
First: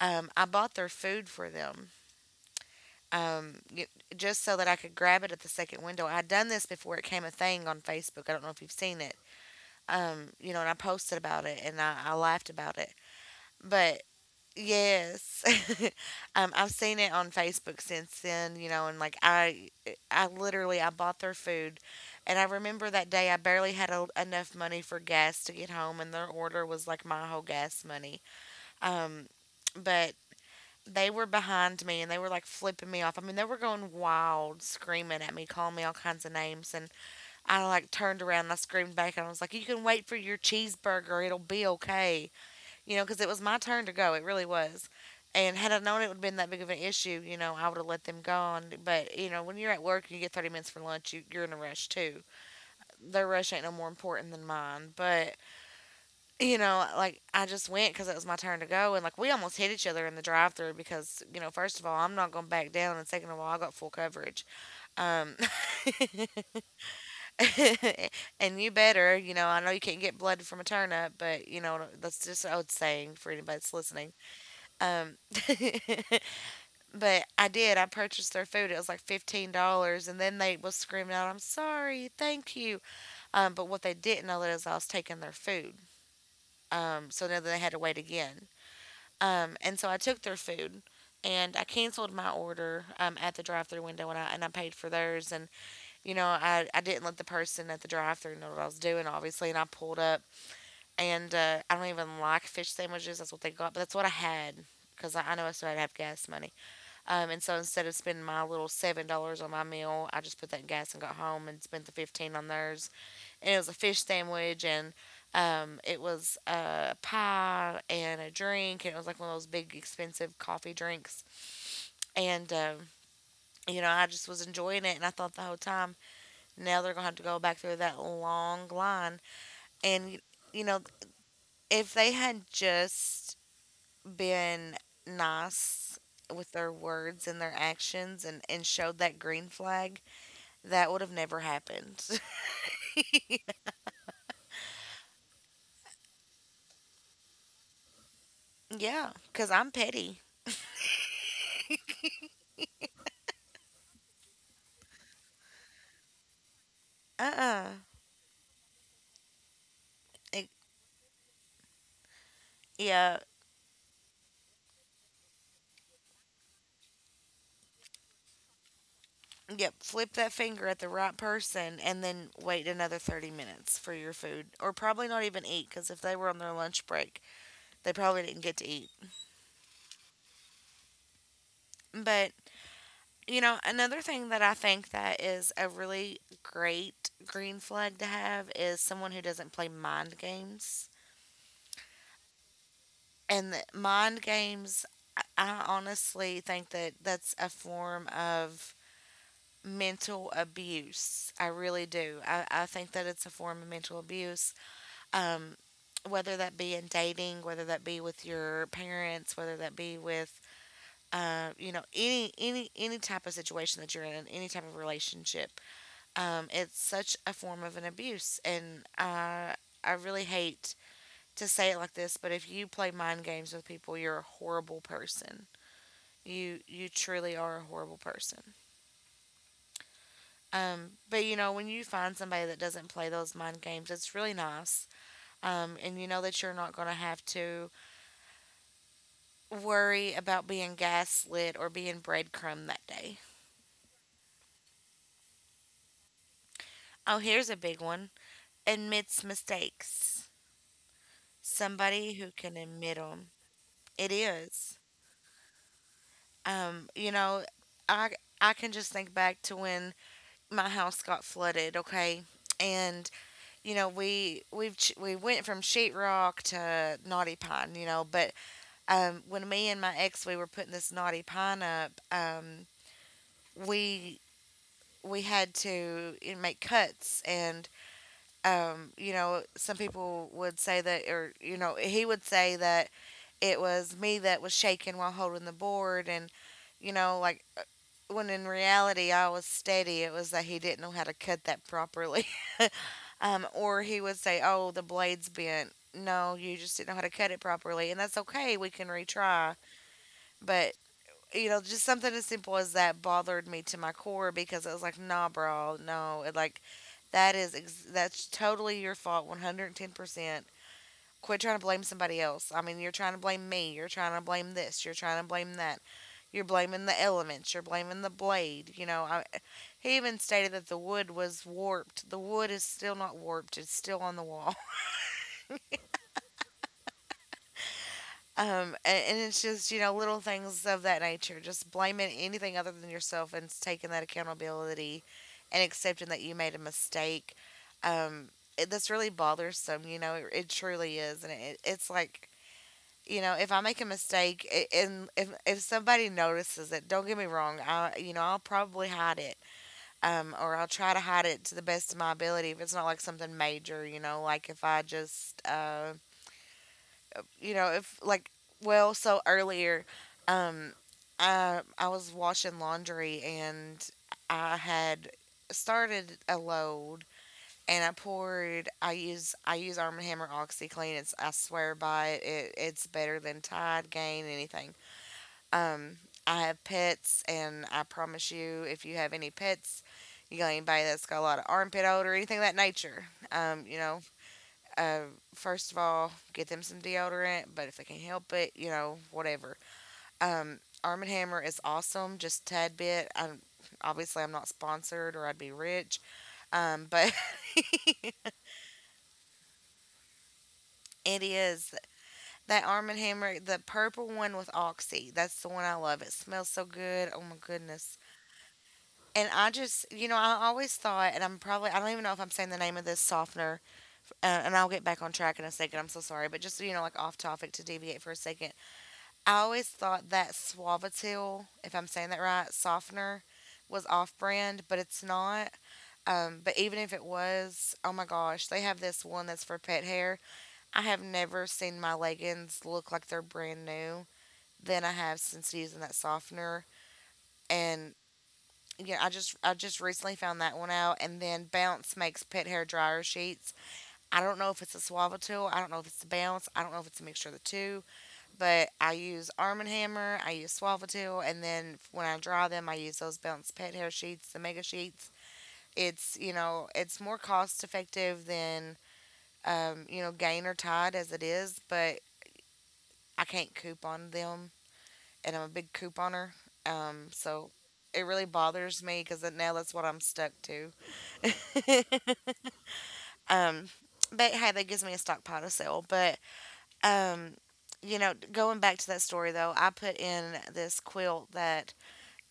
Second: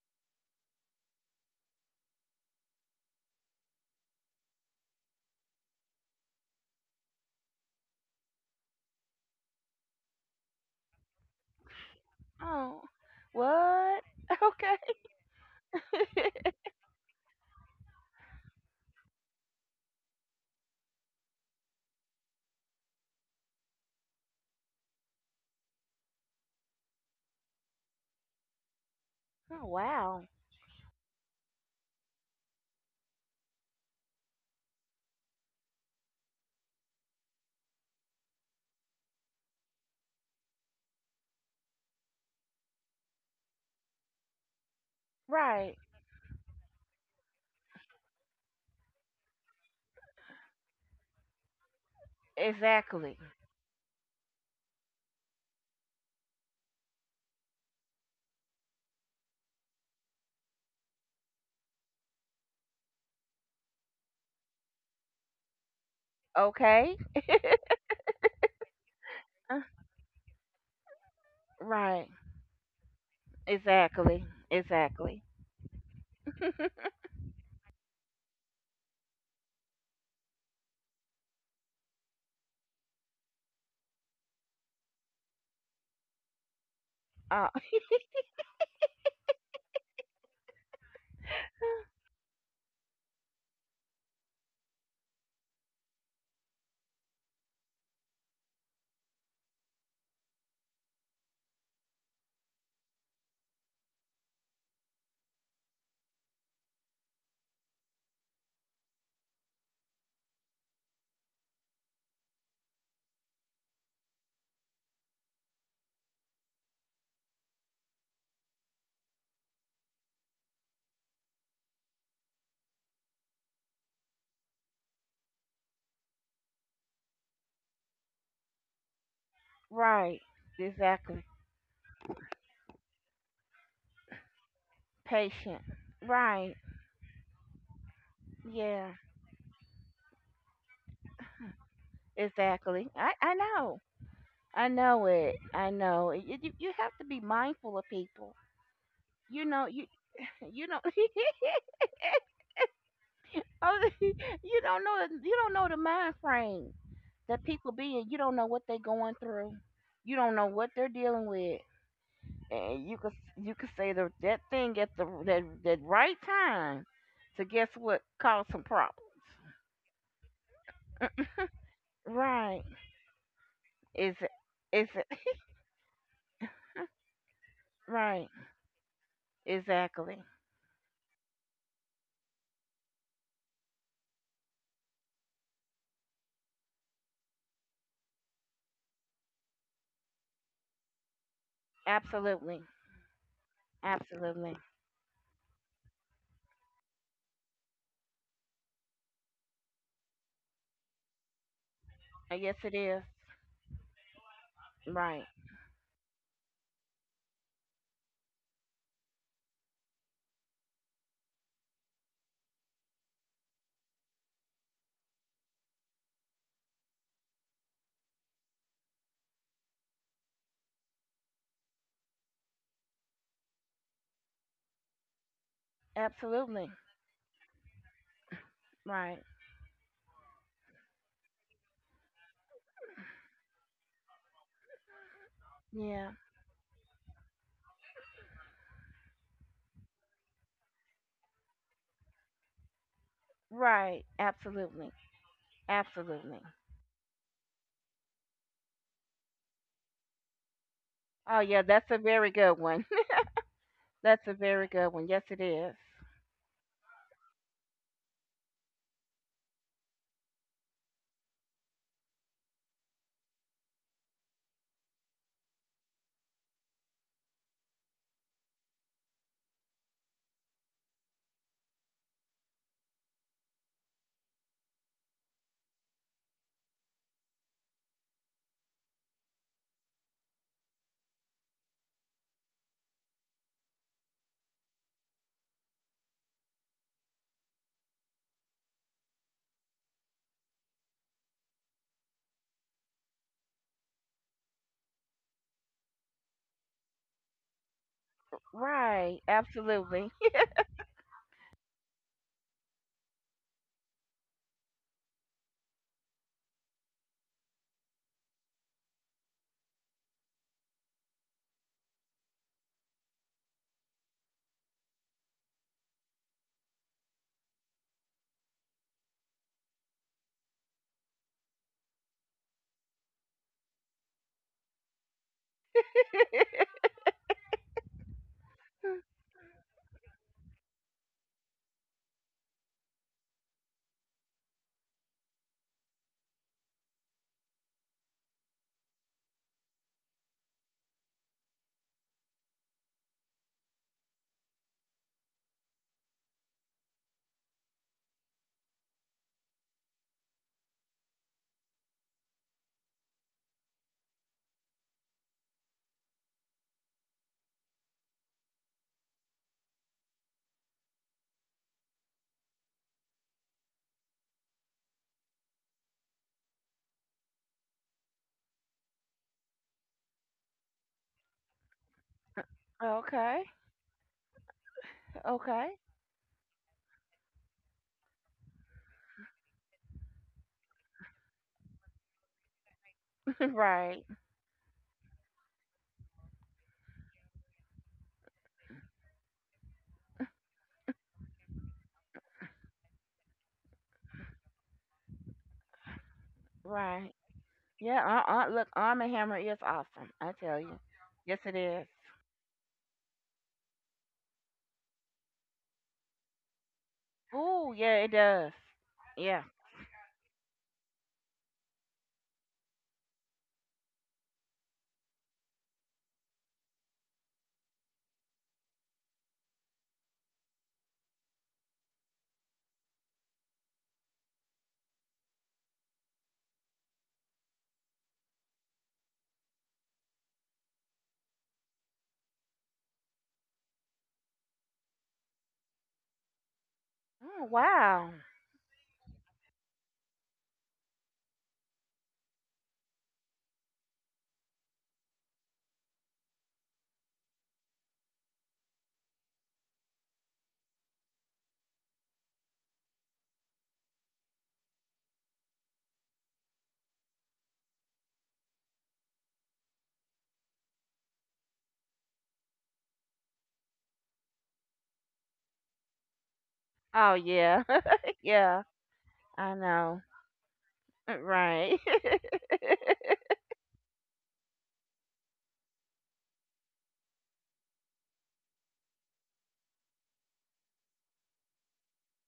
Speaker 1: I bought their food for them, um, just so that I could grab it at the second window. I'd done this before it came a thing on Facebook. I don't know if you've seen it. You know, and I posted about it, and I laughed about
Speaker 2: Oh.
Speaker 1: it. But—
Speaker 2: What? *laughs* Okay.
Speaker 1: yes. *laughs*
Speaker 2: *laughs*
Speaker 1: I've seen it on Facebook since then, you know, and like I literally I bought their food. And I remember that day I barely had enough money for gas to get home, and their order was like my whole gas money. Um,
Speaker 2: Oh,
Speaker 1: but
Speaker 2: wow.
Speaker 1: they were behind me and they were like flipping me off. I mean, they were going wild, screaming at me, calling me all kinds of names. And I, like, turned around and I screamed back and I was like, "You can wait for your cheeseburger." It'll be okay, you know, because it was my turn to go. It really was. And had
Speaker 2: Right.
Speaker 1: I known it would have been that big of an issue, you know, I would have let them go on. But, you know, when you're at work and you get 30 minutes for lunch, you're in a rush too.
Speaker 2: Exactly.
Speaker 1: Their rush ain't no more important than mine. But, you know, like I just went because it was my turn to go. And, like, we almost hit each other in the drive through because, you know, first of all, I'm not going to back down. And second of all, I got full coverage. Um, *laughs*
Speaker 2: Okay.
Speaker 1: and you better, you know, I
Speaker 2: Uh,
Speaker 1: know you can't get blood from a turnip, but, you know,
Speaker 2: right.
Speaker 1: that's just an old saying for anybody that's listening.
Speaker 2: Exactly.
Speaker 1: Um,
Speaker 2: Exactly.
Speaker 1: *laughs* but I did. I purchased their food. It was like $15, and then they was screaming out, "I'm sorry, thank you." But what they didn't know is I was taking their food. So then
Speaker 2: Uh,
Speaker 1: they had to wait again. And so I took their food, and I canceled my order at the drive-through window, and I paid for theirs. And you know, I didn't let the person at the drive-through know what I was doing, obviously. And I pulled up, and I don't even like fish sandwiches. That's what they got, but that's what I had because I know I still had to have gas money. And so instead of spending my little $7 on my meal, I just put that in gas and got home and spent the 15 on theirs. And it was a fish sandwich and it was a pie and a drink and it was like one of those big expensive coffee drinks. And you know, I just was enjoying it and I thought the whole time, now they're gonna have to go back through that long line.
Speaker 2: *laughs*
Speaker 1: And
Speaker 2: right.
Speaker 1: you know,
Speaker 2: Exactly.
Speaker 1: if they had just been
Speaker 2: Patient.
Speaker 1: nice with
Speaker 2: Right.
Speaker 1: their words and their actions and
Speaker 2: Yeah.
Speaker 1: showed that green flag that would have never happened. *laughs*
Speaker 2: Exactly. I know. I know it. I know it. You have to be mindful of people.
Speaker 1: Yeah,
Speaker 2: You
Speaker 1: because
Speaker 2: know,
Speaker 1: I'm
Speaker 2: you
Speaker 1: petty.
Speaker 2: you know. *laughs* Oh, *laughs* you don't know the, you don't know the mind frame.
Speaker 1: Uh
Speaker 2: That people
Speaker 1: uh
Speaker 2: being, you don't know what they going through, you don't know
Speaker 1: It.
Speaker 2: what they're dealing with. And you could,
Speaker 1: Yeah.
Speaker 2: you could say the, that thing at the that, that right time to guess what, cause some problems.
Speaker 1: Yep, flip that finger at the right person and then
Speaker 2: Right.
Speaker 1: wait another 30 minutes for your food. Or
Speaker 2: Is
Speaker 1: probably
Speaker 2: it
Speaker 1: not even eat because if they were on their lunch break, they probably
Speaker 2: *laughs* Right,
Speaker 1: didn't get to eat.
Speaker 2: exactly,
Speaker 1: But, you know, another thing that I think that is a really great green flag to have is someone who doesn't play mind games.
Speaker 2: absolutely,
Speaker 1: And the mind
Speaker 2: absolutely.
Speaker 1: games, I honestly think that that's a form of mental abuse. I really do. I,
Speaker 2: Yes
Speaker 1: I
Speaker 2: it
Speaker 1: think
Speaker 2: is.
Speaker 1: that it's a form of mental abuse.
Speaker 2: Right,
Speaker 1: Um, whether that be in dating, whether that be with your parents, whether that be with you know, any type of situation that you're in, any type of relationship, it's such a form of an abuse, and I really hate to say it like this, but if you play mind games with people, you're a horrible person. You
Speaker 2: absolutely.
Speaker 1: you truly are a horrible person.
Speaker 2: Right.
Speaker 1: But you know, when you find somebody that doesn't play those mind games, it's really nice. And you
Speaker 2: Yeah,
Speaker 1: know that you're not going to have to worry about being gaslit or being breadcrumbed that day.
Speaker 2: right, absolutely, absolutely.
Speaker 1: Oh, here's a big one, admits mistakes.
Speaker 2: Oh yeah, that's a
Speaker 1: Somebody who
Speaker 2: very
Speaker 1: can
Speaker 2: good one.
Speaker 1: admit them.
Speaker 2: *laughs*
Speaker 1: It
Speaker 2: That's a very
Speaker 1: is.
Speaker 2: good one, yes it is.
Speaker 1: You know, I, I can just think back to when my house got flooded, okay? And you know we went from sheetrock to naughty pine, you know. But when me and my ex we were putting this knotty pine up, we we had to, you know, make cuts and you know, some people would say that, or you know, he would say that it was me that was shaking while holding the board and you know like, when in reality I was steady, it was that he didn't know how to cut that properly. *laughs* Or he would say, oh, the blade's bent. No, you just didn't know how to cut it properly, and that's okay, we can
Speaker 2: Right.
Speaker 1: retry.
Speaker 2: Absolutely.
Speaker 1: But you know, just something as simple as that bothered me to my core because it was like, nah, bro, no, it like that's totally your fault, 110%. Quit trying to blame somebody else. I mean, you're trying to blame me. You're trying to blame this. You're trying to blame that. You're blaming the elements. You're blaming the blade. You know, he even stated that the wood was warped. The wood is still not warped. It's still on the wall. It's just, you know, little things of that nature. Just blaming anything other than yourself and taking that accountability and accepting that you made a mistake. Um, that's really bothersome, you know, it truly is. And it's like, you know, if I make a mistake and if somebody notices it, don't get me wrong, you know, I'll probably hide it. Or I'll try to hide it to the best of my ability if it's not like something major, you know, like if I just, you know, if like, well, so earlier, um, I was washing laundry and I had started a load and I poured. I use Arm & Hammer OxyClean. It's I swear by it. It's better than
Speaker 2: Okay.
Speaker 1: Tide, Gain, anything.
Speaker 2: Okay.
Speaker 1: Um, I have pets, and I promise you, if you have any pets, you got anybody that's got a lot of armpit odor, or anything of that nature,
Speaker 2: *laughs*
Speaker 1: you know,
Speaker 2: Right.
Speaker 1: uh, first of all, get them some deodorant, but if they can help it, you know, whatever. Arm & Hammer is awesome, just a tad bit. I am Obviously, I'm not sponsored or I'd be rich, but
Speaker 2: Right. Yeah.
Speaker 1: *laughs*
Speaker 2: Look, Arm and Hammer is awesome. I tell you.
Speaker 1: it
Speaker 2: Yes, it
Speaker 1: is.
Speaker 2: is.
Speaker 1: That Arm & Hammer, the purple one with Oxy, that's the one I love. It smells so good. Oh my
Speaker 2: Ooh, yeah,
Speaker 1: goodness.
Speaker 2: it does.
Speaker 1: And
Speaker 2: Yeah.
Speaker 1: I just, you know, I always thought, and I'm probably, I don't even know if I'm saying the name of this softener, and I'll get back on track in a second. I'm so sorry. But just, you know, like off topic, to deviate for a second, I always thought that Suavatel, if I'm saying that right, softener was off brand, but it's not. But even if it was, oh my gosh, they have this one that's for pet hair. I have never seen my leggings look like they're brand new than I have since using that softener.
Speaker 2: Oh,
Speaker 1: And
Speaker 2: wow.
Speaker 1: yeah, I just recently found that one out. And then Bounce makes pet hair dryer sheets. I don't know if it's a Suavatel. I don't know if it's the Bounce. I don't know if it's a mixture of the two, but I use Arm & Hammer, I use Swallowtail, and then when I dry them, I use those Bounce Pet Hair Sheets, the Mega Sheets. It's, you know, it's more cost effective than, you know, Gain or Tide as it is, but I can't coupon them, and I'm a big couponer,
Speaker 2: Oh,
Speaker 1: so
Speaker 2: yeah.
Speaker 1: it
Speaker 2: *laughs*
Speaker 1: really
Speaker 2: Yeah.
Speaker 1: bothers me because now
Speaker 2: I
Speaker 1: that's what I'm
Speaker 2: know.
Speaker 1: stuck to.
Speaker 2: Right.
Speaker 1: *laughs*
Speaker 2: *laughs*
Speaker 1: Um, but hey, that gives me a stockpile to sell. But um, you know, going back to that story though, I put in this quilt that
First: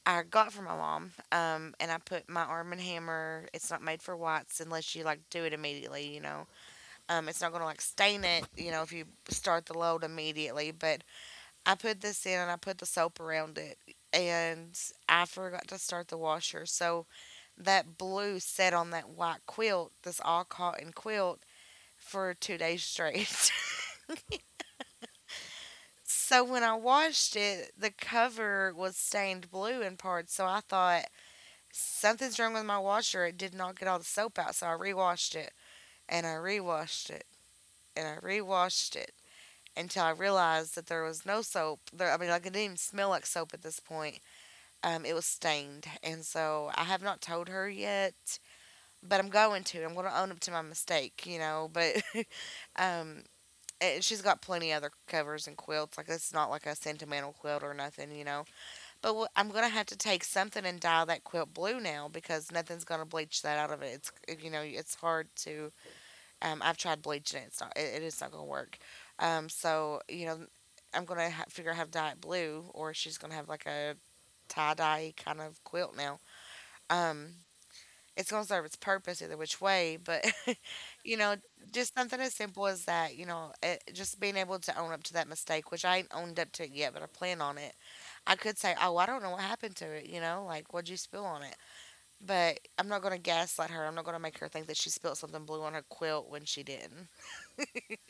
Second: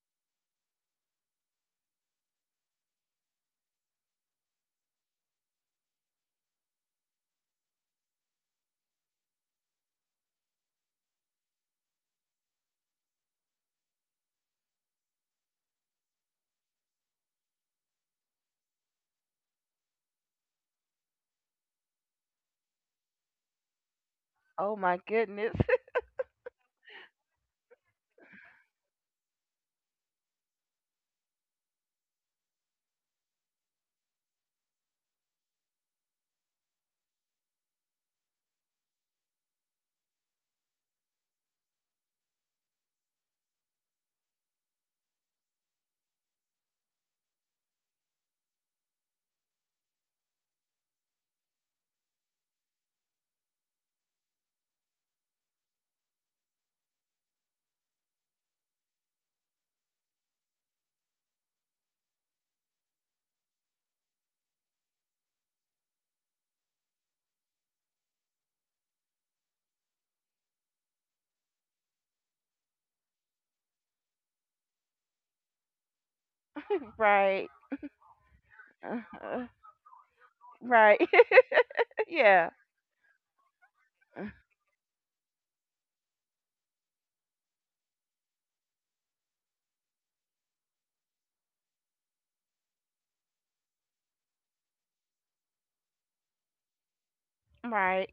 Speaker 1: I got from my mom, and I put my Arm and Hammer. It's not made for whites unless you like do it immediately. You know, it's not gonna like stain it. You know, if you start the load immediately. But I put this in and I put the soap around it, and I forgot to start the washer, so that blue set on that white quilt, this all cotton quilt, for 2 days straight.
Speaker 2: Oh my goodness.
Speaker 1: *laughs* So when I washed it, the cover was stained blue in parts. So I thought, something's wrong with my washer. It did not get all the soap out, so I rewashed it, and I rewashed it, and I rewashed it until I realized that there was no soap. I mean, like it didn't even smell like soap at this point. It was stained, and so I have not told her yet, but I'm going to. I'm going to own up to my mistake, you know. But *laughs* um, and she's got plenty of other covers and quilts. Like it's not like a sentimental quilt or nothing, you know. I'm gonna have to take something and dye that quilt blue now because nothing's gonna bleach that out of it. It's if, you know, it's hard to. I've tried bleaching it. It's not gonna work. So you know, figure out how to dye it blue, or she's gonna have like a tie dye kind of quilt now.
Speaker 2: *laughs*
Speaker 1: Um,
Speaker 2: Right.
Speaker 1: it's gonna serve its purpose either
Speaker 2: Uh,
Speaker 1: which way, but *laughs*
Speaker 2: right.
Speaker 1: you know, just
Speaker 2: *laughs*
Speaker 1: something as
Speaker 2: Yeah.
Speaker 1: simple as that. You know, just being able to own up to that mistake, which I ain't owned up to it yet, but I plan on it. I could say, oh, I don't know what happened to it, you know, like, what'd you spill on it? But I'm not going to gaslight her. I'm not going to make her think that she spilled something blue on her quilt when she didn't.
Speaker 2: Right.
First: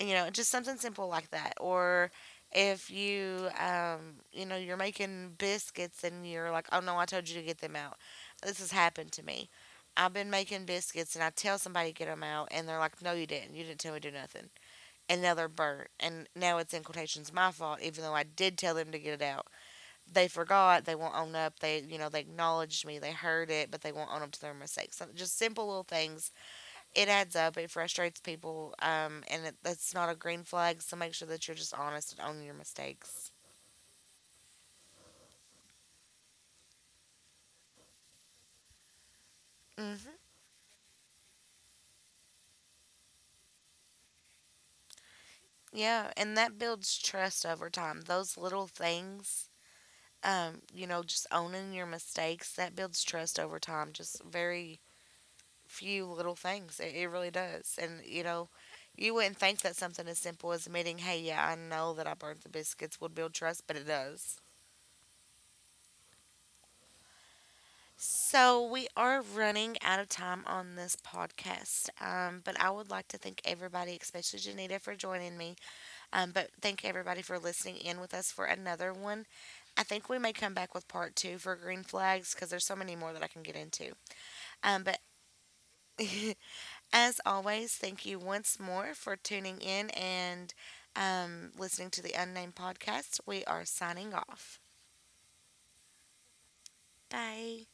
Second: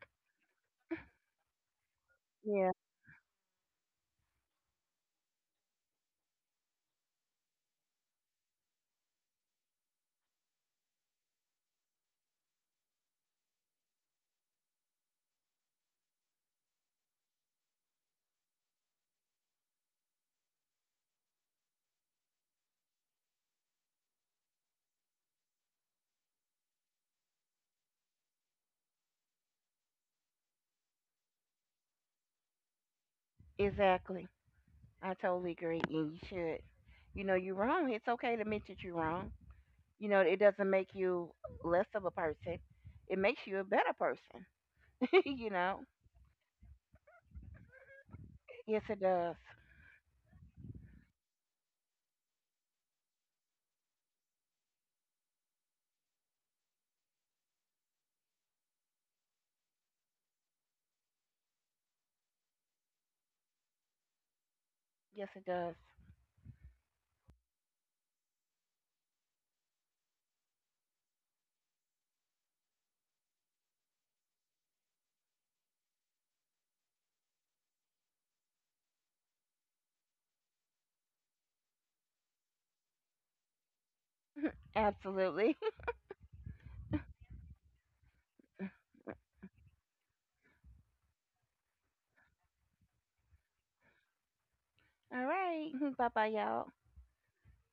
Speaker 1: You know, just something simple like that. Or
Speaker 2: Yeah.
Speaker 1: if you, you know, you're making biscuits and you're like, oh no, I told you to get them out. This has happened to me. I've been making biscuits and I tell somebody to get them out, and they're like, no, you didn't. You didn't tell me to do nothing. And now they're burnt. And now it's in quotations my fault, even though I did tell them to get it out. They forgot, they won't own up. They, you know, they acknowledged me, they heard it, but they won't own up to their mistakes. So just simple little things. It adds up. It frustrates people, and that's not a green flag. So make sure that you're just honest and own your mistakes.
Speaker 2: Exactly. I totally agree. And you should. You know, you're wrong. It's okay to admit that you're wrong. You know,
Speaker 1: Hmm.
Speaker 2: it doesn't make you less of a person. It makes you a better person. *laughs* You know?
Speaker 1: Yeah, and that builds trust over time. Those little
Speaker 2: Yes, it does.
Speaker 1: things, you know, just owning your mistakes, that builds trust over time. Just very few little things. It really does. And, you know, you wouldn't think that something as simple as admitting, hey, yeah, I know that I burnt the biscuits would build trust, but it does.
Speaker 2: Yes, it does.
Speaker 1: So we are running out of time on this podcast, but I would like to thank everybody, especially Janita, for joining me. But thank everybody for listening in with us for another one. I think we may come back with part two for green flags because there's so many more that I can get into. But
Speaker 2: Absolutely.
Speaker 1: *laughs* as always, thank you once more for tuning in and listening to the Unnamed Podcast. We are signing off.
Speaker 2: *laughs* All right. *laughs* Bye bye, y'all.
Speaker 1: Bye.